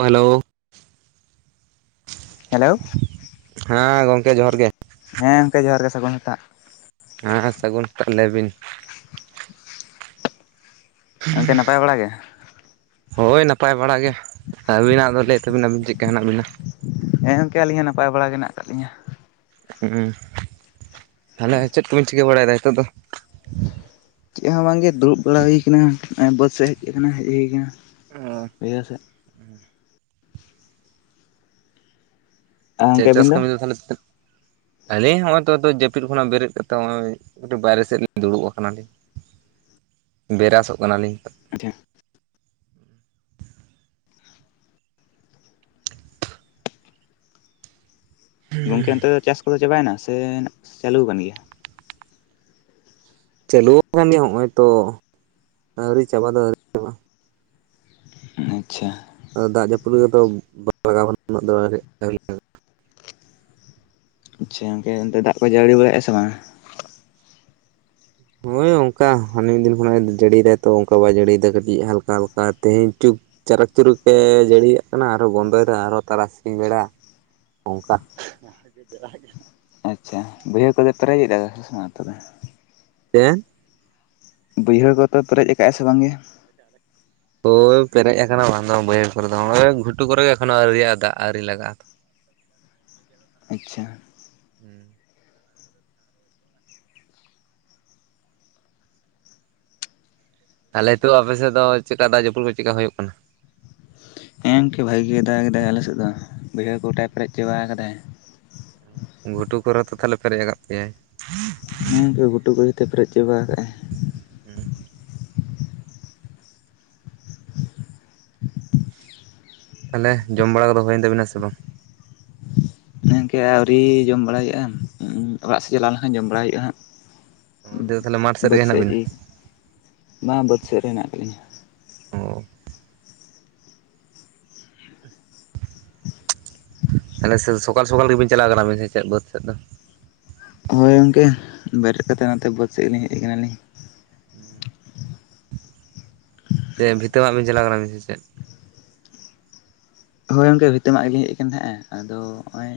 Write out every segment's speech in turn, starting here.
Hello hello ᱦᱮᱸ ᱜᱚᱢᱠᱮ ᱡᱚᱦᱟᱨ ᱜᱮ᱾ ᱦᱮᱸ ᱜᱚᱢᱠᱮ ᱡᱚᱦᱟᱨ ᱜᱮ ᱥᱟᱹᱜᱩᱱ ᱥᱮᱛᱟᱜ᱾ ᱦᱮᱸ ᱥᱟᱹᱜᱩᱱ ᱥᱮᱛᱟᱜ ᱞᱟᱹᱭ ᱵᱤᱱ᱾ ᱜᱚᱝᱠᱮ ᱱᱟᱯᱟᱭ ᱵᱟᱲᱟ ᱜᱮ [unintelligible] ᱦᱳᱭ ᱱᱟᱯᱟᱭ ᱵᱟᱲᱟ ᱜᱮ ᱟᱹᱵᱤᱱᱟᱜ ᱫᱚ ᱞᱟᱹᱭ ᱛᱟᱹᱵᱤᱱ ᱟᱹᱵᱤᱱ ᱪᱮᱫ ᱞᱮᱠᱟ ᱦᱮᱱᱟᱜ ᱵᱤᱱᱟ? ᱦᱮᱸ ᱜᱚᱢᱠᱮ ᱟᱹᱞᱤᱧ ᱦᱚᱸ ᱱᱟᱯᱟᱭ ᱵᱟᱲᱟ ᱜᱮ ᱦᱮᱱᱟᱜ ᱠᱟᱜ ᱞᱤᱧᱟ᱾ ᱦᱩᱸ ᱛᱟᱦᱚᱞᱮ ᱪᱮᱫ ᱠᱚᱵᱤᱱ ᱪᱤᱠᱟᱹ ᱵᱟᱲᱟᱭᱮᱫᱟ ᱱᱤᱛᱟᱜ ᱫᱚ? ᱪᱮᱫ ᱦᱚᱸ ᱵᱟᱝᱜᱮ ᱫᱩᱲᱩᱵ ᱵᱟᱲᱟ ᱦᱩᱭ ᱠᱟᱱᱟ ᱱᱚᱜᱼᱚᱭ ᱵᱟᱹᱫ ᱥᱮᱫ ᱦᱮᱡ ᱠᱟᱱᱟ ᱦᱮᱡ ᱦᱩᱭ ᱠᱟᱱᱟ [unintelligible] ᱥᱮᱫᱼᱼ ᱟᱨ ᱪᱮᱜ ᱜᱚᱝᱠᱮ ᱪᱟᱥ ᱟᱹᱵᱤᱱ ᱠᱟᱹᱢᱤ ᱫᱚ ᱛᱟᱦᱚᱞᱮ ᱟᱞᱮ ᱦᱚᱸᱜᱼᱚᱭ ᱛᱚ ᱡᱟᱹᱯᱤᱫ ᱠᱷᱚᱱᱟᱜ ᱵᱮᱨᱮᱫ ᱠᱟᱛᱮ ᱱᱚᱜᱼᱚᱭᱼᱼ ᱠᱟᱹᱴᱤᱡ ᱵᱟᱭᱨᱮ ᱥᱮᱫ ᱞᱤᱧ ᱫᱩᱲᱩᱵ ᱠᱟᱱᱟ ᱞᱤᱧ ᱵᱮᱨᱟᱥᱚᱜ ᱠᱟᱱᱟ ᱞᱤᱧ᱾ ᱟᱪᱪᱷᱟ᱾ ᱜᱚᱢᱠᱮ ᱚᱱᱛᱮ ᱫᱚ ᱪᱟᱥ ᱠᱚᱫᱚ ᱪᱟᱵᱟᱭᱮᱱᱟ ᱥᱮ ᱪᱟᱹᱞᱩᱣᱟᱠᱟ ᱜᱮᱭᱟ ᱪᱟᱹᱞᱩᱣ ᱟᱠᱟᱱ ᱜᱮᱭᱟ ᱦᱚᱜᱼᱚᱭ ᱛᱚ ᱟᱣᱨᱤ ᱪᱟᱵᱟ ᱫᱚᱼᱼ ᱟᱪᱪᱷᱟ ᱫᱟᱜ ᱡᱟᱹᱯᱩᱫ ᱜᱮᱛᱚ [unintelligible] ᱟᱪᱪᱷᱟ ᱜᱚᱢᱠᱮ ᱚᱱᱛᱮ ᱫᱟᱜ ᱠᱚ ᱡᱟᱹᱲᱤ ᱵᱟᱲᱟᱭᱮᱜᱼᱟ ᱥᱮ ᱵᱟᱝ ᱦᱳᱭ ᱚᱱᱠᱟ ᱦᱟᱱᱮ ᱢᱤᱫ ᱫᱤᱱ ᱠᱷᱚᱱᱮ ᱡᱟᱹᱲᱤᱭ ᱫᱟᱭ ᱛᱚ ᱚᱱᱠᱟ ᱵᱟᱭ ᱡᱟᱹᱲᱤᱭᱮᱫᱟ ᱠᱟᱹᱴᱤᱡ ᱦᱟᱞᱠᱟ ᱦᱟᱞᱠᱟ ᱛᱮᱦᱮᱧ ᱪᱩᱯᱼᱼ ᱪᱟᱨᱟᱠ ᱪᱩᱨᱩᱠᱮ ᱡᱟᱹᱲᱤᱭᱟᱜ ᱠᱟᱱᱟ ᱟᱨᱚ ᱵᱚᱱᱫᱚᱭᱮᱫᱟ ᱟᱨᱚ ᱛᱟᱨᱟᱥᱤᱝ ᱵᱮᱲᱟ ᱚᱝᱠᱟ [unintelligible] ᱟᱪᱪᱷᱟ ᱵᱟᱹᱭᱦᱟᱹᱲ ᱠᱚᱫᱚ ᱯᱮᱨᱮᱡ ᱮᱫᱟ ᱢᱟ ᱛᱚᱵᱮ, [unintelligible] ᱵᱟᱹᱭᱦᱟᱹᱲ ᱠᱚ ᱛᱚ ᱯᱮᱨᱮᱡ ᱟᱠᱟᱜ ᱥᱮ ᱵᱟᱝᱜᱮ? ᱦᱳᱭ ᱯᱮᱨᱮᱡ ᱟᱠᱟᱱᱟ ᱵᱟᱝᱫᱚ ᱵᱟᱹᱭᱦᱟᱹᱲ ᱠᱚᱨᱮ ᱫᱚ ᱦᱚᱜᱼᱚᱭ ᱜᱷᱩᱴᱩ ᱠᱚᱨᱮ ᱜᱮ ᱮᱠᱷᱚᱱᱳ ᱟᱹᱣᱨᱤᱭᱟᱜᱼᱟ ᱫᱟᱜ ᱟᱹᱣᱨᱤ ᱞᱟᱜᱟᱜᱼᱟ᱾ ᱟᱪᱪᱷᱟ ᱦᱮᱸ ᱛᱟᱦᱚᱞᱮ ᱛᱚ ᱟᱯᱮᱥᱮᱫ ᱫᱚ ᱪᱮᱫᱠᱟ ᱫᱟᱜ ᱡᱟᱹᱯᱩᱫ ᱠᱚ ᱪᱮᱫᱠᱟ ᱦᱩᱭᱩᱜ ᱠᱟᱱᱟ ᱦᱮᱸ ᱜᱚᱢᱠᱮ ᱵᱷᱟᱹᱜᱤ ᱜᱮ ᱫᱟᱜ ᱠᱮᱫᱟᱭ ᱟᱞᱮᱥᱮᱫ ᱫᱚ ᱵᱟᱹᱭᱦᱟᱹᱲ ᱠᱚ ᱜᱚᱴᱟᱭ ᱯᱮᱨᱮᱡ ᱪᱟᱵᱟ ᱟᱠᱟᱫᱟᱭ ᱜᱷᱩᱴᱩ ᱠᱚᱨᱮ ᱛᱚ ᱛᱟᱦᱚᱞᱮ ᱯᱮᱨᱮᱡ ᱟᱠᱟᱫ ᱯᱮᱭᱟᱭ ᱦᱩᱸ ᱜᱮ ᱜᱷᱩᱴᱩ ᱠᱚᱨᱮ ᱫᱚᱭ ᱯᱮᱨᱮᱡ ᱪᱟᱵᱟ ᱟᱠᱟᱜᱼᱟᱭ ᱛᱟᱦᱚᱞᱮ ᱡᱚᱢ ᱵᱟᱲᱟ ᱠᱚᱫᱚ ᱦᱩᱭᱮᱱ ᱛᱟᱵᱤᱱᱟ ᱥᱮ ᱵᱟᱝ ᱦᱤᱱᱠᱮ ᱟᱣᱨᱤ ᱡᱚᱢ ᱵᱟᱲᱟ ᱦᱩᱭᱩᱜᱼᱟ ᱚᱲᱟᱜ ᱥᱮᱫ ᱪᱟᱞᱟᱣ ᱞᱮᱱᱠᱷᱟᱱ ᱡᱚᱢ ᱵᱟᱲᱟᱭ ᱦᱩᱭᱩᱜᱼᱟ ᱦᱟᱸᱜ ᱱᱤᱛᱚᱜ ᱫᱚ ᱛᱟᱦᱚᱞᱮ ᱢᱟᱴᱷ ᱵᱟᱹᱛ ᱨᱮᱜᱮ ᱦᱮᱱᱟᱜ ᱥᱮᱫ ᱵᱤᱱᱟ? ᱨᱮ ᱵᱟᱝ ᱵᱟᱹᱛ ᱥᱮᱫ ᱨᱮ ᱦᱮᱱᱟᱜ ᱠᱤᱱᱟ [unintelligible] ᱦᱟᱱᱮ ᱥᱮ ᱥᱚᱠᱟᱞ ᱥᱚᱠᱟᱞ ᱜᱮᱵᱤᱱ ᱪᱟᱞᱟᱣ ᱠᱟᱱᱟ ᱟᱵᱤᱱ ᱥᱮ ᱪᱮᱫ ᱵᱟᱹᱫ ᱥᱮᱫ ᱫᱚ ᱦᱳᱭ ᱜᱚᱝᱠᱮ ᱵᱮᱨᱮᱫ ᱠᱟᱛᱮᱫ ᱱᱚᱛᱮ ᱵᱟᱹᱛ ᱥᱮᱫ ᱜᱮᱞᱤᱧ ᱦᱮᱡ ᱟᱠᱟᱱᱟᱞᱤᱧ ᱦᱮᱸ ᱥᱮ ᱵᱷᱤᱛᱟᱹ ᱢᱟᱜ ᱵᱤᱱ ᱪᱟᱞᱟᱣ ᱠᱟᱱᱟ ᱥᱮ ᱪᱮᱫ ᱦᱳᱭ ᱜᱚᱝᱠᱮ ᱵᱷᱤᱛᱟᱹ ᱢᱟᱜ ᱜᱤᱧ ᱦᱮᱡ ᱟᱠᱟᱱ ᱛᱟᱦᱮᱫ-ᱟ ᱟᱫᱚ ᱱᱚᱜ-ᱚᱭ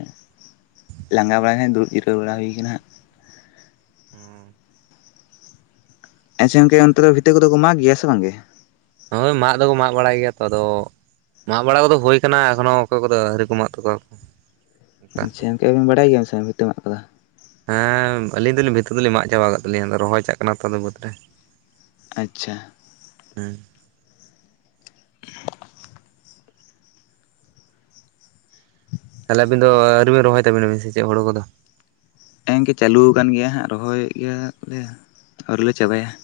ᱞᱟᱸᱜᱟ ᱵᱟᱲᱟᱭ ᱱᱟᱹᱧ ᱫᱩᱲᱩᱵ ᱡᱤᱨᱟᱹᱣ ᱵᱟᱲᱟ ᱦᱩᱭᱟ ᱠᱟᱱᱟ ᱦᱟᱸᱜ ᱾ ᱟᱪᱪᱷᱟ ᱜᱚᱝᱠᱮ ᱚᱱᱛᱮ ᱨᱮ ᱵᱷᱤᱛᱟᱹ ᱠᱚᱫᱚ ᱠᱚ ᱢᱟᱜ ᱜᱮᱭᱟ ᱥᱮ ᱵᱟᱝᱜᱮ ᱦᱳᱭ ᱢᱟᱜ ᱫᱚᱠᱚ ᱢᱟᱜ ᱵᱟᱲᱟᱭ ᱜᱮᱭᱟ ᱛᱚ ᱟᱫᱚ ᱢᱟᱜ ᱵᱟᱲᱟ ᱠᱚᱫᱚ ᱦᱳᱭ ᱟᱠᱟᱱᱟ ᱮᱠᱷᱚᱱᱚ ᱚᱠᱚᱭ ᱠᱚᱫᱚ ᱟᱹᱣᱨᱤ ᱠᱚ ᱢᱟᱜ ᱛᱟᱠᱚᱣᱟ ᱠᱚ ᱚᱱᱠᱟ ᱟᱪᱪᱷᱟ ᱜᱚᱝᱠᱮ ᱠᱟᱹᱢᱤ ᱵᱟᱰᱟᱭ ᱜᱮᱭᱟ ᱵᱤᱱ ᱥᱮ ᱵᱷᱤᱛᱟᱹ ᱢᱟᱜ ᱠᱚᱫᱚ ᱦᱮᱸ ᱟᱹᱞᱤᱧ ᱫᱚᱞᱤᱧ ᱵᱷᱤᱛᱟᱹ ᱫᱚᱞᱤᱧ ᱢᱟᱜ ᱪᱟᱵᱟ ᱟᱠᱟᱫ ᱛᱟᱹᱞᱤᱧᱟ ᱟᱫᱚ ᱨᱚᱦᱚᱭ ᱪᱟᱜ ᱠᱟᱱᱟ ᱛᱚ ᱟᱫᱚ ᱵᱟᱹᱫᱽ ᱨᱮ ᱟᱪᱪᱷᱟ ᱦᱮᱸ, ᱛᱟᱦᱚᱞᱮ ᱟᱵᱤᱱ ᱫᱚ ᱟᱹᱣᱨᱤ ᱵᱤᱱ ᱨᱚᱦᱚᱭ ᱛᱟᱵᱤᱱᱟᱵᱤᱱ ᱥᱮ ᱪᱮᱫ ᱦᱩᱲᱩ ᱠᱚᱫᱚ ᱦᱮ ᱮᱝᱠᱮ ᱪᱟᱞᱩ ᱟᱠᱟᱱ ᱜᱮᱭᱟ ᱦᱟᱸᱜ ᱨᱚᱦᱚᱭ ᱮᱫ ᱜᱮᱭᱟᱞᱮ ᱟᱹᱣᱨᱤᱞᱮ ᱪᱟᱵᱟᱭᱟ ᱾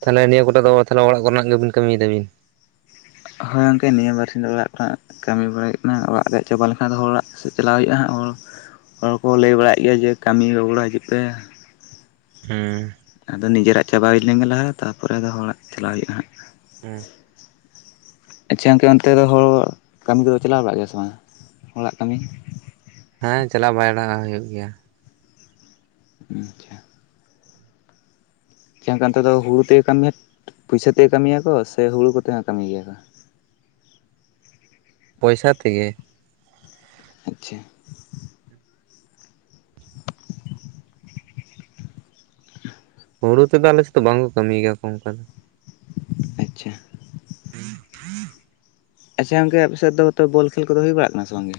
ᱛᱟᱦᱚᱞᱮ ᱱᱤᱭᱟᱹ ᱠᱚᱴᱟ ᱫᱚ ᱛᱟᱦᱚᱞᱮ ᱚᱲᱟᱜ ᱠᱚᱨᱮᱱᱟᱜ ᱜᱮᱵᱤᱱ ᱠᱟᱹᱢᱤᱭ ᱫᱟᱵᱤᱱ ᱦᱳᱭ ᱜᱚᱝᱠᱮ ᱱᱤᱭᱟᱹ ᱵᱟᱨ ᱥᱤᱧ ᱫᱚ ᱚᱲᱟᱜ ᱠᱚᱨᱮᱱᱟᱜ ᱠᱟᱢᱤ ᱵᱟᱲᱟ ᱦᱩᱭᱩᱜ ᱠᱟᱱᱟ ᱚᱲᱟᱜ ᱨᱮᱭᱟᱜ ᱪᱟᱵᱟ ᱞᱮᱱᱠᱷᱟᱱ ᱫᱚ ᱦᱚᱲᱟᱜ ᱥᱮᱫ ᱪᱟᱞᱟᱣ ᱦᱩᱭᱩᱜᱼᱟ ᱦᱟᱸᱜ ᱦᱚᱲ ᱦᱚᱲ ᱠᱚ ᱞᱟᱹᱭ ᱵᱟᱲᱟᱭᱮᱫ ᱜᱮᱭᱟ ᱡᱮ ᱠᱟᱢᱤ ᱨᱚᱜᱚᱲᱟ ᱦᱤᱡᱩᱜ ᱯᱮ ᱦᱮᱸ, ᱟᱫᱚ ᱱᱤᱡᱮᱨᱟᱜ ᱪᱟᱵᱟ ᱦᱩᱭ ᱞᱮᱱᱜᱮ ᱞᱟᱦᱟ ᱛᱟᱯᱚᱨᱮ ᱟᱫᱚ ᱦᱚᱲᱟᱜ ᱪᱟᱞᱟᱣ ᱦᱩᱭᱩᱜᱼᱟ, ᱦᱟᱸᱜ ᱟᱪᱪᱷᱟ ᱜᱚᱝᱠᱮ ᱚᱱᱛᱮ ᱫᱚ ᱦᱚᱲ ᱠᱟᱢᱤ ᱠᱚᱫᱚ ᱪᱟᱞᱟᱣ ᱜᱮᱭᱟ ᱥᱮ ᱵᱟᱝ ᱦᱚᱲᱟᱜ ᱠᱟᱢᱤ ᱦᱮᱸ ᱪᱟᱞᱟᱜᱣ ᱵᱟᱭᱰᱟᱜ ᱦᱩᱭᱩᱜ ᱜᱮᱭᱟ, ᱟᱪᱪᱷᱟ, ᱪᱮᱠᱟᱱ ᱚᱱᱛᱮ ᱫᱚ ᱦᱩᱲᱩ ᱛᱮ ᱠᱟᱹᱢᱤᱭᱟ ᱯᱩᱭᱥᱟᱹ ᱛᱮ ᱠᱟᱹᱢᱤᱭᱟᱠᱚ ᱥᱮ ᱦᱩᱲᱩ ᱠᱚᱛᱮ ᱦᱚ ᱠᱟᱹᱢᱤ ᱜᱮᱭᱟ ᱠᱚ? ᱯᱚᱭᱥᱟ ᱛᱮᱜᱮ᱾ ᱟᱪᱪᱷᱟ, [inaudible] ᱦᱩᱲᱩ ᱛᱮᱫᱚ ᱟᱞᱮᱥᱮᱫ ᱫᱚ ᱵᱟᱝᱠᱚ ᱠᱟᱹᱢᱤ ᱜᱮᱭᱟᱠᱚ ᱚᱱᱠᱟ ᱫᱚ᱾ ᱟᱪᱪᱷᱟ, [inaudible] ᱟᱪᱪᱷᱟ ᱜᱚᱝᱠᱮ ᱟᱯᱮ ᱥᱮᱫ ᱫᱚ ᱵᱚᱞ ᱠᱷᱮᱞ ᱠᱚᱫᱚ ᱦᱩᱭ ᱵᱟᱲᱟᱜ ᱠᱟᱱᱟ ᱥᱮ ᱵᱟᱝᱜᱮ?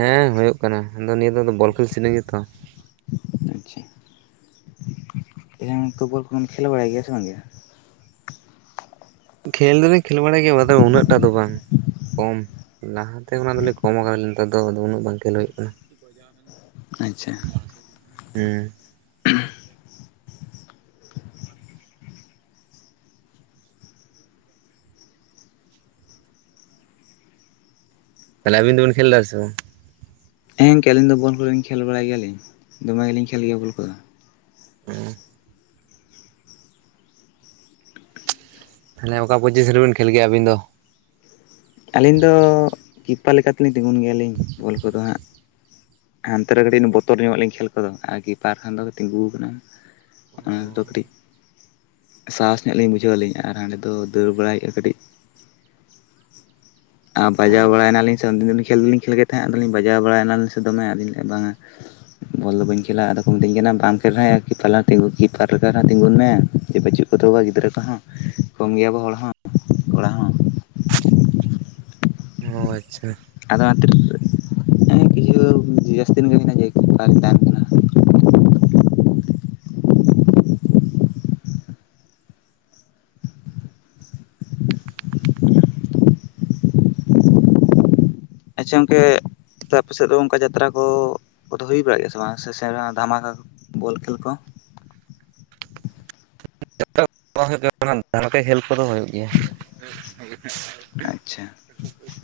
ᱦᱮᱸ ᱦᱩᱭᱩᱜ ᱠᱟᱱᱟ ᱟᱫᱚ ᱱᱤᱭᱟᱹ ᱫᱚ ᱵᱚᱞ ᱠᱷᱮᱞ [unintelligible] ᱜᱮᱛᱚ, ᱟᱪᱪᱷᱟ ᱛᱮᱦᱮᱧ [unintelligible] [unintelligible] ᱵᱚᱞ ᱠᱚᱫᱚᱢ ᱠᱷᱮᱞ ᱵᱟᱲᱟᱭ ᱜᱮᱭᱟ ᱥᱮ ᱵᱟᱝᱜᱮ? ᱠᱷᱮᱞ ᱫᱚᱞᱮᱧ ᱠᱷᱮᱞ ᱵᱟᱲᱟᱭ ᱜᱮᱭᱟ ᱩᱱᱟᱹᱜ ᱴᱟ ᱫᱚ ᱵᱟᱝ ᱠᱚᱢ᱾ ᱞᱟᱦᱟ, ᱛᱮ ᱚᱱᱟ ᱫᱚᱞᱮ ᱠᱚᱢ ᱟᱠᱟᱫᱞᱤᱧ ᱱᱮᱛᱟᱨ ᱫᱚ ᱩᱱᱟᱹᱜ ᱵᱟᱝ ᱠᱷᱮᱞ ᱦᱩᱭᱩᱜ ᱠᱟᱱᱟ᱾ ᱟᱪᱪᱷᱟ, ᱦᱩᱸ, [unintelligible] ᱛᱟᱦᱚᱞᱮ ᱟᱵᱤᱱ ᱫᱚᱵᱤᱱ ᱠᱷᱮᱞ ᱫᱟᱥᱮ ᱵᱟᱝ? ᱦᱮᱸ ᱜᱚᱝᱠᱮ ᱟᱹᱞᱤᱧ ᱫᱚ ᱵᱚᱞ ᱠᱚᱫᱚᱞᱤᱧ ᱠᱷᱮᱞ ᱵᱟᱲᱟᱭ ᱜᱮᱭᱟᱞᱤᱧ ᱫᱚᱢᱮ ᱜᱮᱞᱤᱧ ᱠᱷᱮᱞ ᱜᱮᱭᱟ ᱵᱚᱞ ᱠᱚᱫᱚ᱾ ᱦᱸ, ᱛᱟᱦᱚᱞᱮ ᱚᱠᱟ ᱯᱚᱡᱤᱥᱮᱱ ᱨᱮᱵᱮᱱ ᱠᱷᱮᱞ ᱜᱮᱭᱟ ᱟᱹᱵᱤᱱ ᱫᱚ? ᱟᱹᱞᱤᱧ ᱫᱚ ᱠᱤᱯᱟᱨ ᱞᱮᱠᱟᱛᱮᱞᱤᱧ ᱛᱤᱸᱜᱩᱱ ᱜᱮᱭᱟᱞᱤᱧ ᱵᱚᱞ ᱠᱚᱫᱚ ᱦᱟᱸᱜ᱾ ᱦᱟᱱᱛᱮ ᱨᱮ ᱠᱟᱹᱴᱤᱡ ᱵᱚᱛᱚᱨ ᱧᱚᱜ ᱟᱞᱤᱧ ᱠᱷᱮᱞ ᱠᱚᱫᱚ ᱠᱤᱯᱟᱨ ᱠᱷᱟᱱ ᱫᱚ ᱛᱤᱸᱜᱩ ᱟᱠᱟᱱᱟ᱾ ᱟᱫᱚ ᱠᱟᱹᱴᱤᱡ ᱥᱟᱸᱦᱚᱥ ᱧᱚᱜ ᱞᱤᱧ ᱵᱩᱡᱷᱟᱹᱣᱟ ᱞᱤᱧ᱾ ᱟᱨ ᱦᱟᱸᱰᱮ ᱫᱚ ᱫᱟᱹᱲ ᱵᱟᱲᱟᱭ ᱦᱩᱭᱩᱜᱼᱟ ᱠᱟᱹᱴᱤᱡ᱾ ᱟᱨ ᱵᱟᱡᱟᱣ ᱵᱟᱲᱟᱭᱱᱟᱞᱤᱧ ᱥᱮ ᱩᱱ ᱫᱤᱱ ᱫᱚ ᱠᱷᱮᱞ ᱫᱚᱞᱤᱧ ᱠᱷᱮᱞ ᱜᱮ ᱛᱟᱦᱮᱸᱫ ᱟᱫᱚᱞᱤᱧ ᱵᱟᱡᱟᱣ ᱵᱟᱲᱟᱭᱱᱟᱞᱤᱧ ᱥᱮ ᱫᱚᱢᱮ ᱟᱫᱚ ᱞᱟᱹᱭᱮᱫᱼᱟ ᱵᱟᱝᱟ ᱵᱚᱞ ᱫᱚ ᱵᱟᱹᱧ ᱠᱷᱮᱞᱟ᱾ ᱟᱫᱚ ᱠᱚ ᱢᱤᱛᱟᱹᱧ ᱠᱟᱱᱟ ᱵᱟᱢ ᱠᱷᱮᱞ ᱨᱮ ᱦᱚᱸ ᱠᱤᱯᱟᱨ ᱛᱤᱸᱜᱩᱱ ᱢᱮ ᱡᱮ ᱵᱟᱹᱪᱩᱜ [unintelligible] ᱜᱤᱫᱽᱨᱟᱹ ᱠᱚᱦᱚᱸ᱾ ᱠᱚᱢ ᱜᱮᱭᱟᱵᱚ ᱦᱚᱲ ᱦᱚᱸ ᱠᱚᱲᱟ ᱦᱚᱸ᱾ ᱚ ᱟᱪᱪᱷᱟ, ᱟᱫᱚ ᱚᱱᱟ ᱠᱷᱟᱛᱤᱨ ᱠᱤᱪᱷᱩ ᱡᱟᱹᱥᱛᱤ ᱫᱤᱱ ᱜᱮ ᱡᱮ ᱠᱤᱯᱟᱨᱤᱧ ᱛᱟᱦᱮᱸᱱ ᱠᱟᱱᱟ᱾ [inaudible] [inaudible] ᱟᱪᱪᱷᱟ ᱜᱚᱢᱠᱮ ᱛᱟᱦᱞᱮ ᱟᱯᱮ ᱥᱮᱫ ᱫᱚ ᱚᱱᱠᱟ ᱡᱟᱛᱽᱨᱟ ᱠᱚ ᱫᱚ ᱦᱩᱭ ᱵᱟᱲᱟᱜ ᱜᱮᱭᱟ ᱥᱮ ᱵᱟᱝ? ᱥᱮ ᱥᱮ ᱫᱷᱟᱢᱟᱠᱟ ᱵᱚᱞ ᱠᱷᱮᱞ ᱠᱚ? [unintelligible] ᱫᱷᱟᱢᱟᱠᱟ ᱠᱷᱮᱞ ᱠᱚᱫᱚ ᱦᱩᱭᱩᱜ ᱜᱮᱭᱟ᱾ ᱟᱪᱪᱷᱟ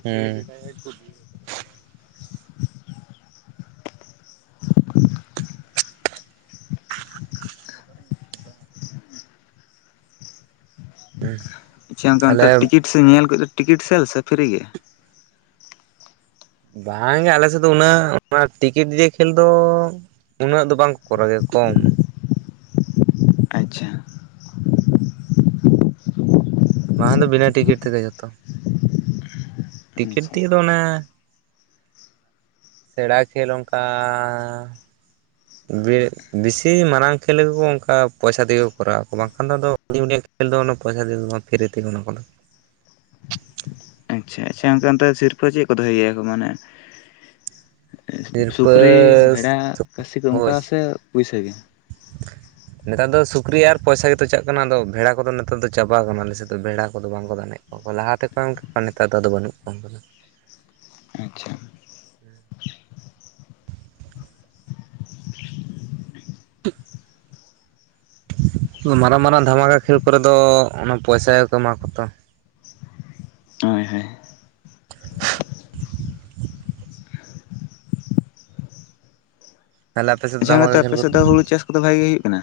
ᱦᱩᱸ, ᱦᱮᱸ, ᱟᱪᱪᱷᱟ ᱚᱱᱠᱟ ᱴᱤᱠᱤᱴ ᱥᱮ ᱧᱮᱞ ᱠᱚ ᱴᱤᱠᱤᱴ ᱥᱮᱞ ᱥᱮ ᱯᱷᱤᱨᱤ ᱜᱮ? ᱵᱟᱝᱜᱮ ᱟᱞᱮ ᱥᱮᱫ ᱫᱚ ᱩᱱᱟᱹᱜ ᱚᱱᱟ ᱴᱤᱠᱤᱴ ᱫᱤᱭᱮ ᱠᱷᱮᱞ ᱫᱚ ᱩᱱᱟᱹᱜ ᱫᱚ ᱵᱟᱝᱠᱚ ᱠᱚᱨᱟᱣ ᱜᱮᱭᱟ ᱠᱚᱢ᱾ ᱟᱪᱪᱷᱟ, [inaudible] ᱵᱟᱝᱠᱷᱟᱱ ᱫᱚ ᱵᱤᱱᱟᱹ ᱴᱤᱠᱤᱴ ᱛᱮᱜᱮ ᱡᱷᱚᱛᱚ᱾ ᱴᱤᱠᱤᱴ ᱟᱪᱪᱷᱟ ᱫᱤᱭᱮ ᱫᱚ ᱚᱱᱮ ᱥᱮᱬᱟ ᱠᱷᱮᱞ ᱚᱱᱠᱟ ᱵᱮᱲᱮ ᱵᱤᱥᱤ ᱢᱟᱨᱟᱝ ᱠᱷᱮᱞ ᱜᱮᱠᱚ ᱚᱱᱠᱟ ᱯᱚᱭᱥᱟ ᱛᱮᱜᱮ ᱠᱚ ᱠᱚᱨᱟᱣ ᱟᱠᱚ, ᱵᱟᱝᱠᱷᱟᱱ ᱫᱚ ᱟᱫᱚ [inaudible] ᱠᱷᱮᱞ ᱫᱚ ᱚᱱᱟ ᱯᱚᱭᱥᱟ ᱫᱤᱭᱟᱹ ᱫᱚ ᱵᱟᱝ ᱯᱷᱤᱨᱤ ᱛᱮᱜᱮ ᱚᱱᱟ ᱠᱚ ᱫᱚ᱾ ᱟᱪᱪᱷᱟ, ᱟᱪᱪᱷᱟ ᱜᱚᱝᱠᱮ ᱚᱱᱛᱮ ᱥᱤᱨᱯᱟᱹ ᱪᱮᱫ ᱠᱚ ᱫᱚᱦᱚᱭ ᱜᱮᱭᱟ ᱠᱚ ᱢᱟᱱᱮ ᱥᱤᱨᱯᱟᱹ ᱥᱩᱠᱨᱤ, ᱵᱷᱮᱰᱟ, ᱠᱟᱹᱥᱤ ᱠᱚ ᱚᱱᱠᱟ ᱦᱳᱭ ᱥᱮ ᱯᱩᱭᱥᱟᱹ ᱜᱮ? [inaudible] ᱱᱮᱛᱟᱨ ᱫᱚ ᱥᱩᱠᱨᱤ ᱟᱨ ᱯᱚᱭᱥᱟ ᱜᱮᱛᱚ ᱪᱟᱜ ᱠᱟᱱᱟ, ᱟᱫᱚ ᱵᱷᱮᱲᱟ ᱠᱚᱫᱚ ᱱᱮᱛᱟᱨ ᱫᱚ ᱪᱟᱵᱟ ᱟᱠᱟᱱᱟ ᱟᱞᱮ ᱥᱮᱫ ᱫᱚ ᱵᱷᱮᱲᱟ ᱠᱚᱫᱚ ᱵᱟᱝᱠᱚ ᱫᱟᱱᱮᱜ ᱠᱚᱣᱟ ᱠᱚ ᱞᱟᱦᱟ ᱛᱮᱠᱚ [inaudible] ᱱᱮᱛᱟᱨ ᱫᱚ ᱟᱫᱚ ᱵᱟᱹᱱᱩᱜ ᱠᱚᱣᱟ ᱩᱱᱠᱩ ᱠᱚ᱾ ᱟᱪᱪᱷᱟ᱾ [inaudible] ᱢᱟᱨᱟᱝ ᱢᱟᱨᱟᱝ ᱫᱷᱟᱢᱟᱠᱟ ᱠᱷᱮᱞ ᱠᱚᱨᱮ ᱫᱚ ᱚᱱᱟ ᱯᱚᱭᱥᱟ ᱜᱮᱠᱚ ᱮᱢᱟ ᱠᱚᱣᱟ ᱛᱚ᱾ ᱦᱳᱭ ᱦᱳᱭ᱾ ᱛᱟᱦᱚᱞᱮ ᱟᱯᱮ ᱥᱮᱫ ᱟᱪᱪᱷᱟ ᱫᱷᱟᱢᱟᱠᱟ ᱱᱮᱛᱟᱨ ᱠᱷᱮᱞ ᱟᱯᱮ ᱠᱚ ᱥᱮᱫ ᱫᱚ ᱦᱩᱲᱩ ᱪᱟᱥ ᱠᱚᱫᱚ ᱵᱷᱟᱜᱮ ᱜᱮ ᱦᱩᱭᱩᱜ ᱠᱟᱱᱟ?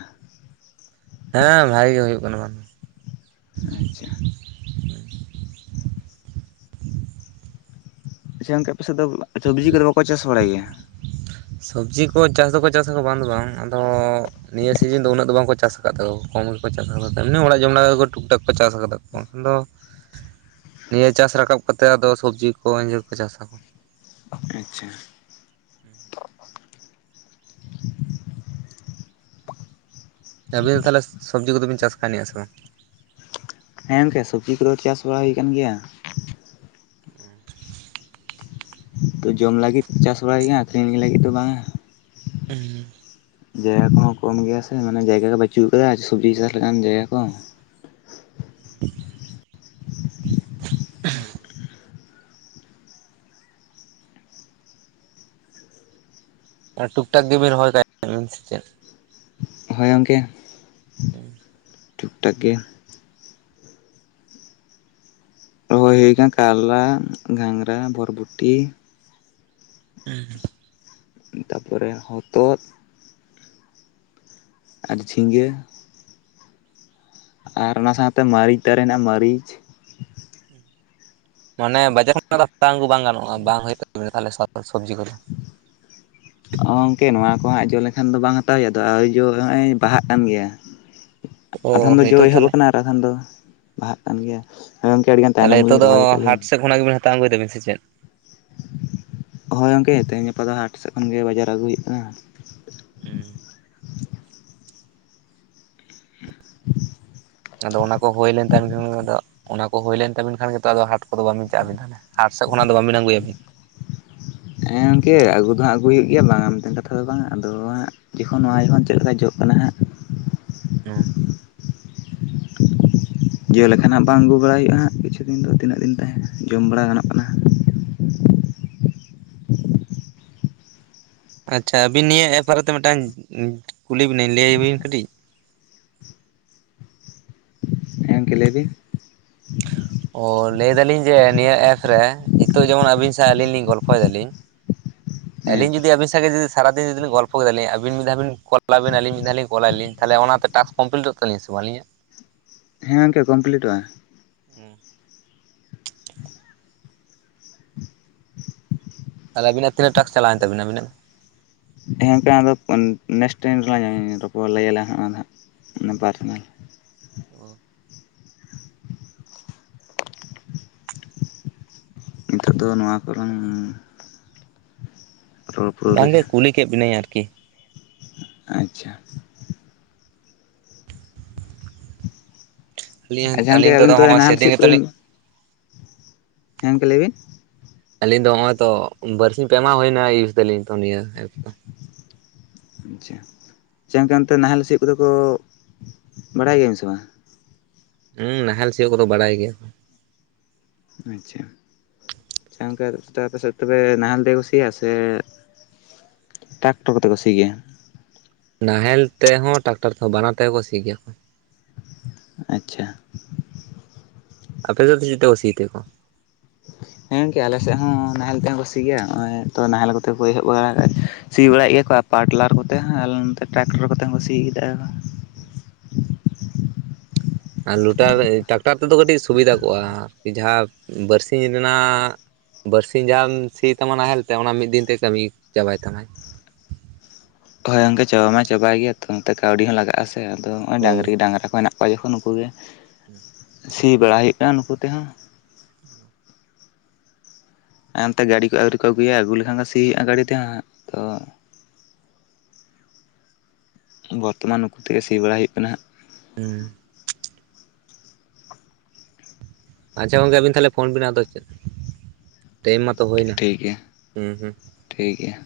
ᱦᱮᱸ ᱵᱷᱟᱜᱮ ᱜᱮ ᱦᱩᱭᱩᱜ ᱠᱟᱱᱟ, [inaudible] ᱟᱪᱪᱷᱟ᱾ ᱟᱪᱪᱷᱟ ᱜᱚᱝᱠᱮ ᱟᱯᱮ ᱥᱮᱫ ᱫᱚ ᱥᱚᱵᱽᱡᱤ ᱠᱚᱫᱚ ᱵᱟᱠᱚ ᱪᱟᱥ ᱵᱟᱲᱟᱭ ᱜᱮᱭᱟ? ᱥᱚᱵᱽᱡᱤ ᱠᱚ ᱪᱟᱥ ᱫᱚᱠᱚ ᱪᱟᱥ ᱟᱠᱚ ᱵᱟᱝ ᱫᱚ ᱵᱟᱝ ᱟᱫᱚ ᱱᱤᱭᱟᱹ ᱥᱤᱡᱤᱱ ᱫᱚ ᱩᱱᱟᱹᱜ ᱫᱚ ᱵᱟᱝᱠᱚ ᱪᱟᱥ ᱟᱠᱟᱫ ᱫᱚ, ᱠᱚᱢ ᱜᱮ ᱠᱚ ᱪᱟᱥ ᱟᱠᱟᱫᱟ ᱛᱮᱢᱱᱤ ᱚᱲᱟᱜ ᱡᱚᱢ ᱞᱮᱠᱟᱜᱮ ᱴᱩᱠ ᱴᱟᱠ ᱠᱚ ᱪᱟᱥ ᱟᱠᱟᱫᱟ ᱠᱚ ᱵᱟᱝᱠᱷᱟᱱ ᱫᱚ ᱱᱤᱭᱟᱹ ᱪᱟᱥ ᱨᱟᱠᱟᱵ ᱠᱟᱛᱮ ᱟᱫᱚ ᱥᱚᱵᱽᱡᱤ ᱠᱚ ᱤᱭᱟᱹ ᱠᱚ ᱪᱟᱥᱟᱠᱚ᱾ ᱟᱪᱪᱷᱟ᱾ ᱟᱹᱵᱤᱱ ᱫᱚ ᱛᱟᱦᱚᱞᱮ ᱥᱚᱵᱽᱡᱤ ᱠᱚ ᱫᱚ ᱵᱤᱱ ᱪᱟᱥ ᱠᱟᱣᱱᱤᱡ ᱟ ᱥᱮ ᱵᱟᱝ? ᱦᱮᱸ ᱜᱚᱝᱠᱮ ᱥᱚᱵᱽᱡᱤ ᱠᱚ ᱫᱚ ᱪᱟᱥ ᱵᱟᱲᱟ ᱦᱩᱭ ᱟᱠᱟᱱ ᱜᱮᱭᱟ᱾ ᱛᱚ ᱡᱚᱢ ᱞᱟᱹᱜᱤᱫ ᱪᱟᱥ ᱵᱟᱲᱟᱭ ᱜᱮᱭᱟ ᱟᱠᱷᱨᱤᱧᱞᱤ ᱞᱟᱹᱜᱤᱫ ᱫᱚ ᱵᱟᱝᱟ᱾ [unintelligible] ᱡᱟᱭᱜᱟ ᱠᱚᱦᱚᱸ ᱠᱚᱢ ᱜᱮᱭᱟ ᱥᱮ ᱢᱟᱱᱮ ᱡᱟᱭᱜᱟ ᱜᱮ ᱵᱟᱹᱪᱩᱜ ᱟᱠᱟᱫᱟ, ᱥᱚᱵᱽᱡᱤ ᱪᱟᱥ ᱞᱮᱠᱟᱱ ᱡᱟᱭᱜᱟ ᱠᱚ᱾ [inaudible] ᱚᱱᱟ ᱴᱩᱠ ᱴᱟᱠ [inaudible] ᱨᱚᱦᱚᱭ [inaudible] ᱥᱮ ᱪᱮᱫ? ᱦᱮᱸ ᱜᱚᱝᱜᱮ᱾ [inaudible] ᱴᱩᱠ ᱴᱟᱠ ᱜᱮ᱾ ᱨᱚᱦᱚᱭ ᱦᱳᱭ ᱠᱟᱱᱟ ᱠᱟᱞᱞᱟ, ᱜᱷᱟᱸᱜᱨᱟ, ᱵᱚᱨᱵᱩᱚᱴᱤ᱾ ᱩᱸ᱾ ᱛᱟᱯᱚᱨᱮ ᱦᱚᱛᱚᱫ, ᱟᱨ ᱡᱷᱤᱝᱜᱟᱹ᱾ ᱟᱨ ᱚᱱᱟ ᱥᱟᱶᱛᱮ ᱢᱟᱹᱨᱤᱪ ᱫᱟᱨᱮ ᱦᱮᱱᱟᱜ-ᱟ ᱢᱟᱹᱨᱤᱪ᱾ ᱢᱟᱱᱮ ᱵᱟᱡᱟᱨ ᱠᱷᱚᱱᱟᱜ ᱫᱚ [inaudible] ᱵᱟᱝ ᱜᱟᱱᱚᱜᱼᱟ ᱵᱟᱝ [inaudible] ᱥᱟᱠ ᱥᱚᱵᱽᱡᱤ ᱠᱚᱫᱚ᱾ ᱚ ᱜᱚᱝᱠᱮ ᱱᱚᱣᱟ ᱠᱚ ᱦᱟᱸᱜ ᱡᱚ ᱞᱮᱱᱠᱷᱟᱱ ᱫᱚ ᱵᱟᱝ ᱦᱟᱛᱟᱣ ᱦᱩᱭᱩᱜᱼᱟ ᱟᱫᱚ [inaudible] ᱡᱚᱦᱚᱸᱜᱼᱚᱭ ᱵᱟᱦᱟᱜ ᱠᱟᱱ ᱜᱮᱭᱟ᱾ ᱟᱫᱷᱟᱱ ᱚ ᱫᱚ ᱡᱚ ᱱᱤᱛᱚᱜ ᱮᱦᱚᱵ ᱛᱟᱦᱚᱞᱮ ᱟᱠᱟᱱᱟ ᱟᱨ ᱟᱫᱷᱟᱱ ᱫᱚ ᱵᱟᱦᱟᱜ ᱠᱟᱱ ᱜᱮᱭᱟ᱾ ᱦᱮᱸ ᱜᱚᱝᱠᱮ ᱟᱹᱰᱤ ᱜᱟᱱ ᱛᱟᱭᱱᱚᱢ ᱞᱤᱧ ᱨᱚᱦᱚᱭ ᱠᱟᱜ-ᱟ ᱞᱤᱧ᱾ ᱛᱮ ᱠᱷᱚᱱᱟᱜ ᱜᱮᱵᱤᱱ ᱦᱟᱛᱟᱣ ᱟᱸᱜᱩᱭ ᱮᱫᱟᱵᱤᱱ ᱥᱮ ᱪᱮᱫ? ᱦᱳᱭ ᱜᱚᱝᱠᱮ ᱛᱮᱦᱮᱧ ᱜᱟᱯᱟ ᱫᱚ ᱦᱟᱴ ᱥᱮᱫ ᱠᱷᱚᱱ ᱜᱮ ᱵᱟᱡᱟᱨ ᱟᱹᱜᱩ ᱦᱩᱭᱩᱜ ᱠᱟᱱᱟ᱾ ᱩᱸ᱾ [inaudible] ᱟᱫᱚ ᱚᱱᱟ ᱠᱚ ᱦᱳᱭ ᱞᱮᱱ ᱛᱟᱵᱤᱱ ᱠᱷᱟᱱ ᱜᱮ ᱟᱫᱚ, ᱚᱱᱟ ᱠᱚ ᱦᱳᱭ ᱞᱮᱱ ᱛᱟᱵᱮᱱ ᱠᱷᱟᱱ ᱜᱮᱛᱚ ᱟᱫᱚ ᱦᱟᱴ ᱠᱚᱫᱚ ᱵᱟᱵᱤᱱ ᱪᱟᱜ-ᱟ ᱟᱵᱤᱱ ᱛᱟᱞᱦᱮ᱾ ᱦᱟᱴ ᱥᱮᱫ ᱠᱷᱚᱱᱟᱜ ᱫᱚ ᱵᱟᱵᱤᱱ ᱟᱹᱜᱩᱭᱟ ᱵᱤᱱ᱾ ᱦᱮᱸ ᱜᱚᱝᱠᱮ ᱟᱹᱜᱩ ᱫᱚ ᱦᱟᱸᱜ ᱟᱹᱜᱩᱭ ᱦᱩᱭᱩᱜ ᱜᱮᱭᱟ ᱵᱟᱝᱟ ᱢᱮᱱᱛᱮ ᱠᱟᱛᱷᱟ ᱫᱚ ᱵᱟᱝᱟ, ᱟᱫᱚ ᱦᱟᱸᱜ ᱡᱚᱠᱷᱚᱱ ᱟᱭᱡ ᱦᱚᱸ ᱪᱮᱫ ᱞᱮᱠᱟ ᱡᱚᱜ ᱠᱟᱱᱟ ᱦᱟᱸᱜ᱾ ᱚ ᱾ ᱡᱚ ᱞᱮᱠᱷᱟᱱ ᱦᱟᱸᱜ ᱵᱟᱝ ᱟᱹᱜᱩ ᱵᱟᱲᱟ ᱦᱩᱭᱩᱜᱼᱟ ᱦᱟᱸᱜ ᱠᱤᱪᱷᱩ ᱫᱤᱱ ᱫᱚ ᱛᱤᱱᱟᱹᱜ ᱫᱤᱱ ᱛᱟᱦᱮᱸ ᱡᱚᱢ ᱵᱟᱲᱟ ᱜᱟᱱᱚᱜ ᱠᱟᱱᱟ ᱦᱟᱸᱜ᱾ ᱟᱪᱪᱷᱟ ᱟᱹᱵᱤᱱ ᱱᱤᱭᱟᱹ ᱮᱯ ᱵᱟᱨᱮᱛᱮ ᱢᱤᱫᱴᱟᱝ ᱠᱩᱞᱤ ᱵᱤᱱᱟ ᱞᱟᱹᱭᱭᱟᱵᱤᱱ ᱠᱟᱹᱴᱤᱡ ᱦᱮᱸ ᱜᱚᱝᱠᱮ ᱞᱟᱹᱭᱵᱤᱱ? ᱚ ᱞᱟᱹᱭᱫᱟᱞᱤᱧ ᱡᱮ ᱱᱤᱭᱟᱹ ᱮᱯᱥ ᱨᱮ ᱱᱤᱛᱚᱜ ᱡᱮᱢᱚᱱ ᱟᱹᱵᱤᱱ ᱥᱟᱶ ᱟᱹᱞᱤᱧ ᱞᱤᱧ ᱜᱚᱞᱯᱷᱚᱭ ᱮᱫᱟᱞᱤᱧ ᱦᱮᱸ ᱟᱹᱞᱤᱧ ᱡᱩᱫᱤ ᱟᱹᱵᱤᱱ ᱥᱟᱜ ᱥᱟᱨᱟ ᱫᱤᱱ ᱡᱩᱫᱤ ᱜᱚᱞᱯᱚ ᱠᱮᱫᱟᱞᱤᱧ ᱟᱵᱤᱱ ᱢᱤᱫ ᱫᱷᱟᱣ ᱵᱤᱱ ᱠᱚᱞᱟᱵᱤᱱ ᱟᱞᱤᱧ ᱢᱤᱫ ᱫᱷᱟᱣᱞᱤᱧ ᱠᱚᱞᱮᱫᱞᱤᱧ ᱛᱟᱦᱚᱞᱮ ᱚᱱᱟᱛᱮ ᱴᱟᱥ ᱠᱚᱢᱯᱞᱤᱴᱚᱜ ᱛᱟᱹᱞᱤᱧᱟ ᱥᱮ ᱵᱟᱝᱞᱤᱧᱟ᱾ ᱦᱮᱸ ᱜᱚᱝᱠᱮ ᱠᱚᱢᱯᱞᱤᱴᱚᱜᱼᱟ᱾ ᱛᱟᱦᱮᱞᱮ ᱟᱹᱵᱤᱱᱟᱜ ᱛᱤᱱᱟᱹᱜ ᱴᱟᱠᱥ ᱪᱟᱞᱟᱣᱮᱱ ᱛᱟᱵᱤᱱᱟ ᱟᱵᱤᱱᱟᱜ᱾ ᱦᱮᱸ ᱜᱚᱝᱠᱮ ᱟᱫᱚ ᱱᱮᱠᱥᱴ ᱴᱟᱭᱤᱢ ᱨᱮᱞᱟᱝ ᱨᱚᱯᱚᱲ ᱞᱟᱹᱭᱟᱞᱮ ᱦᱟᱸᱜ ᱦᱟᱸᱜ ᱯᱟᱨᱥᱚᱱᱟᱞ ᱚ ᱾ ᱱᱤᱛᱟᱹᱜ ᱫᱚ ᱱᱚᱣᱟ ᱠᱚᱨᱮ ᱞᱮᱜᱮ ᱵᱟᱝᱜᱮ ᱠᱩᱞᱤ ᱠᱮᱫ ᱵᱤᱱᱟᱹᱧ ᱟᱨᱠᱤ᱾ ᱟᱪᱪᱷᱟ ᱾ ᱟᱹᱞᱤᱧ ᱟᱪᱪᱷᱟ ᱜᱚᱝᱠᱮ ᱟᱹᱞᱤᱧ ᱟᱹᱵᱤᱱ ᱛᱚ ᱛᱮᱫᱚᱜᱼᱚᱭ ᱱᱟᱦᱮᱞ ᱥᱮᱫᱤᱱ ᱥᱤᱭᱳᱜ ᱜᱮᱛᱚᱞᱤᱧ ᱦᱮ ᱜᱚᱢᱠᱮ ᱞᱟᱹᱭᱵᱤᱱ ᱾ ᱟᱹᱞᱤᱧ ᱫᱚ ᱱᱚᱜᱚᱭ ᱛᱚ ᱵᱟᱨᱥᱤᱧ ᱯᱮᱢᱟ ᱦᱩᱭᱮᱱᱟ ᱤᱭᱩᱡᱽ ᱮᱟᱞᱤᱧ ᱛᱚ ᱱᱤᱭᱟᱹ ᱮᱯ ᱫᱚ᱾ ᱟᱪᱪᱷᱟ ᱜᱚᱢᱠᱮ ᱚᱱᱛᱮ ᱱᱟᱦᱮᱞ ᱥᱤ ᱠᱚᱫᱚ ᱠᱚ ᱵᱟᱲᱟᱭ ᱜᱤᱭᱟᱹ‌ ᱵᱤᱱ ᱥᱮ ᱵᱟᱝ᱾ ᱦᱩᱸ ᱱᱟᱦᱮᱞ ᱥᱤᱭᱚᱜ ᱠᱚᱫᱚ ᱵᱟᱲᱟᱭ ᱜᱮᱭᱟ᱾ ᱟᱪᱪᱷᱟ ᱾ ᱦᱮ ᱜᱚᱝᱠᱮ ᱚᱱᱛᱮ ᱛᱚᱵᱮ ᱱᱟᱦᱮᱞ ᱛᱮ ᱠᱚ ᱥᱤᱭᱟ ᱠᱚ ᱥᱮ ᱴᱨᱟᱠᱴᱚᱨ ᱛᱮ ᱠᱚ ᱥᱤ ᱜᱮᱭᱟ᱾ ᱱᱟᱦᱮᱞ ᱛᱮᱦᱚᱸ ᱴᱟᱠᱴᱟᱨ ᱛᱮᱦᱚᱸ ᱵᱟᱱᱟᱨ ᱛᱮᱦᱚᱸ ᱠᱚ ᱥᱤ ᱜᱮᱭᱟ ᱠᱚ᱾ ᱟᱪᱪᱷᱟ ᱾ ᱟᱯᱮ ᱫᱚ ᱪᱮᱫ ᱛᱮᱠᱚ ᱥᱤᱭᱟ ᱠᱚ᱾ ᱦᱮᱸ ᱜᱚᱝᱠᱮ ᱟᱞᱮ ᱥᱮᱫ ᱦᱚᱸ ᱱᱟᱦᱮᱞ ᱛᱮ ᱦᱚᱸ ᱠᱚ ᱥᱤ ᱜᱮᱭᱟ ᱱᱚᱜᱼᱚᱭ ᱛᱚ ᱱᱟᱦᱮᱞ ᱠᱚᱛᱮ ᱠᱚ ᱮᱦᱚᱵ ᱵᱟᱲᱟ ᱥᱤ ᱵᱟᱲᱟᱭᱮᱫ ᱜᱮᱭᱟ ᱠᱚ ᱟᱨ ᱯᱟᱣᱟᱨ ᱴᱤᱞᱟᱨ ᱠᱚᱛᱮ ᱦᱚᱸ ᱟᱨ ᱱᱚᱛᱮ ᱴᱨᱟᱠᱴᱚᱨ ᱠᱚᱛᱮ ᱦᱚᱸᱠᱚ ᱥᱤ ᱠᱮᱫᱟ᱾ ᱟᱨ ᱞᱩᱴᱟᱨᱤ ᱴᱨᱟᱠᱴᱟᱨ ᱛᱮᱫᱚ ᱠᱟᱹᱴᱤᱡ ᱥᱩᱵᱤᱫᱷᱟ ᱠᱚᱜᱼᱟ ᱟᱨᱠᱤ ᱡᱟᱦᱟᱸ ᱵᱟᱨᱥᱤᱧ ᱨᱮᱱᱟᱜ ᱵᱟᱨᱥᱤᱧ ᱡᱟᱦᱟᱢ ᱥᱤᱭ ᱛᱟᱢᱟ ᱱᱟᱦᱮᱞ ᱛᱮ ᱚᱱᱟ ᱢᱤᱫ ᱫᱤᱱ ᱛᱮ ᱠᱟᱹᱢᱤ ᱪᱟᱵᱟᱭ ᱛᱟᱢᱟᱭ ᱾ ᱦᱳᱭ ᱜᱚᱝᱠᱮ ᱪᱟᱵᱟᱭ ᱢᱟ ᱪᱟᱵᱟᱭ ᱜᱮᱭᱟ ᱛᱚ ᱱᱚᱱᱛᱮ ᱠᱟᱹᱣᱰᱤ ᱦᱚᱸ ᱞᱟᱜᱼᱟ ᱥᱮ ᱟᱫᱚ ᱱᱚᱜᱼᱚᱭ ᱰᱟᱹᱝᱨᱤ ᱰᱟᱝᱨᱟ ᱦᱮᱱᱟᱜ ᱾ ᱚᱠᱟ ᱡᱚᱠᱷᱚᱱ ᱠᱩᱞᱮ ᱦᱮᱸ ᱾ ᱥᱤ ᱵᱟᱲᱟᱭ ᱦᱩᱭᱩᱜ ᱠᱟᱱᱟ ᱱᱩᱠᱩ ᱛᱮᱦᱚᱸ ᱾ ᱛᱟᱭᱚᱢ ᱛᱮ ᱜᱟᱹᱰᱤ ᱠᱚ ᱟᱹᱣᱨᱤ ᱠᱚ ᱟᱹᱜᱩᱭᱟ ᱟᱹᱜᱩ ᱞᱮᱠᱷᱟᱱ ᱜᱮ ᱥᱤ ᱦᱩᱭᱩᱜᱼᱟ ᱜᱟᱹᱰᱤ ᱛᱮ ᱦᱟᱸᱜ ᱛᱚ ᱾ ᱵᱚᱨᱛᱚᱢᱟᱱ ᱱᱩᱠᱩ ᱛᱮᱜᱮ ᱥᱤ ᱵᱟᱲᱟᱭ ᱦᱩᱭᱩᱜ ᱠᱟᱱᱟ ᱦᱟᱸᱜ ᱾ ᱦᱮᱸ ᱾ ᱟᱪᱪᱷᱟ ᱜᱚᱝᱠᱮ ᱟᱵᱤᱱ ᱛᱟᱦᱚᱞᱮ ᱯᱷᱳᱱ ᱯᱮ ᱵᱮᱱᱟ ᱟᱫᱚ ᱪᱮᱫ ᱴᱟᱭᱤᱢ ᱢᱟᱛᱚ ᱦᱩᱭᱱᱟ ᱴᱷᱤᱠ ᱜᱮᱭᱟ ᱦᱩᱸ ᱦᱩᱸ ᱾ ᱴᱷᱤᱠ ᱜᱮᱭᱟ ᱾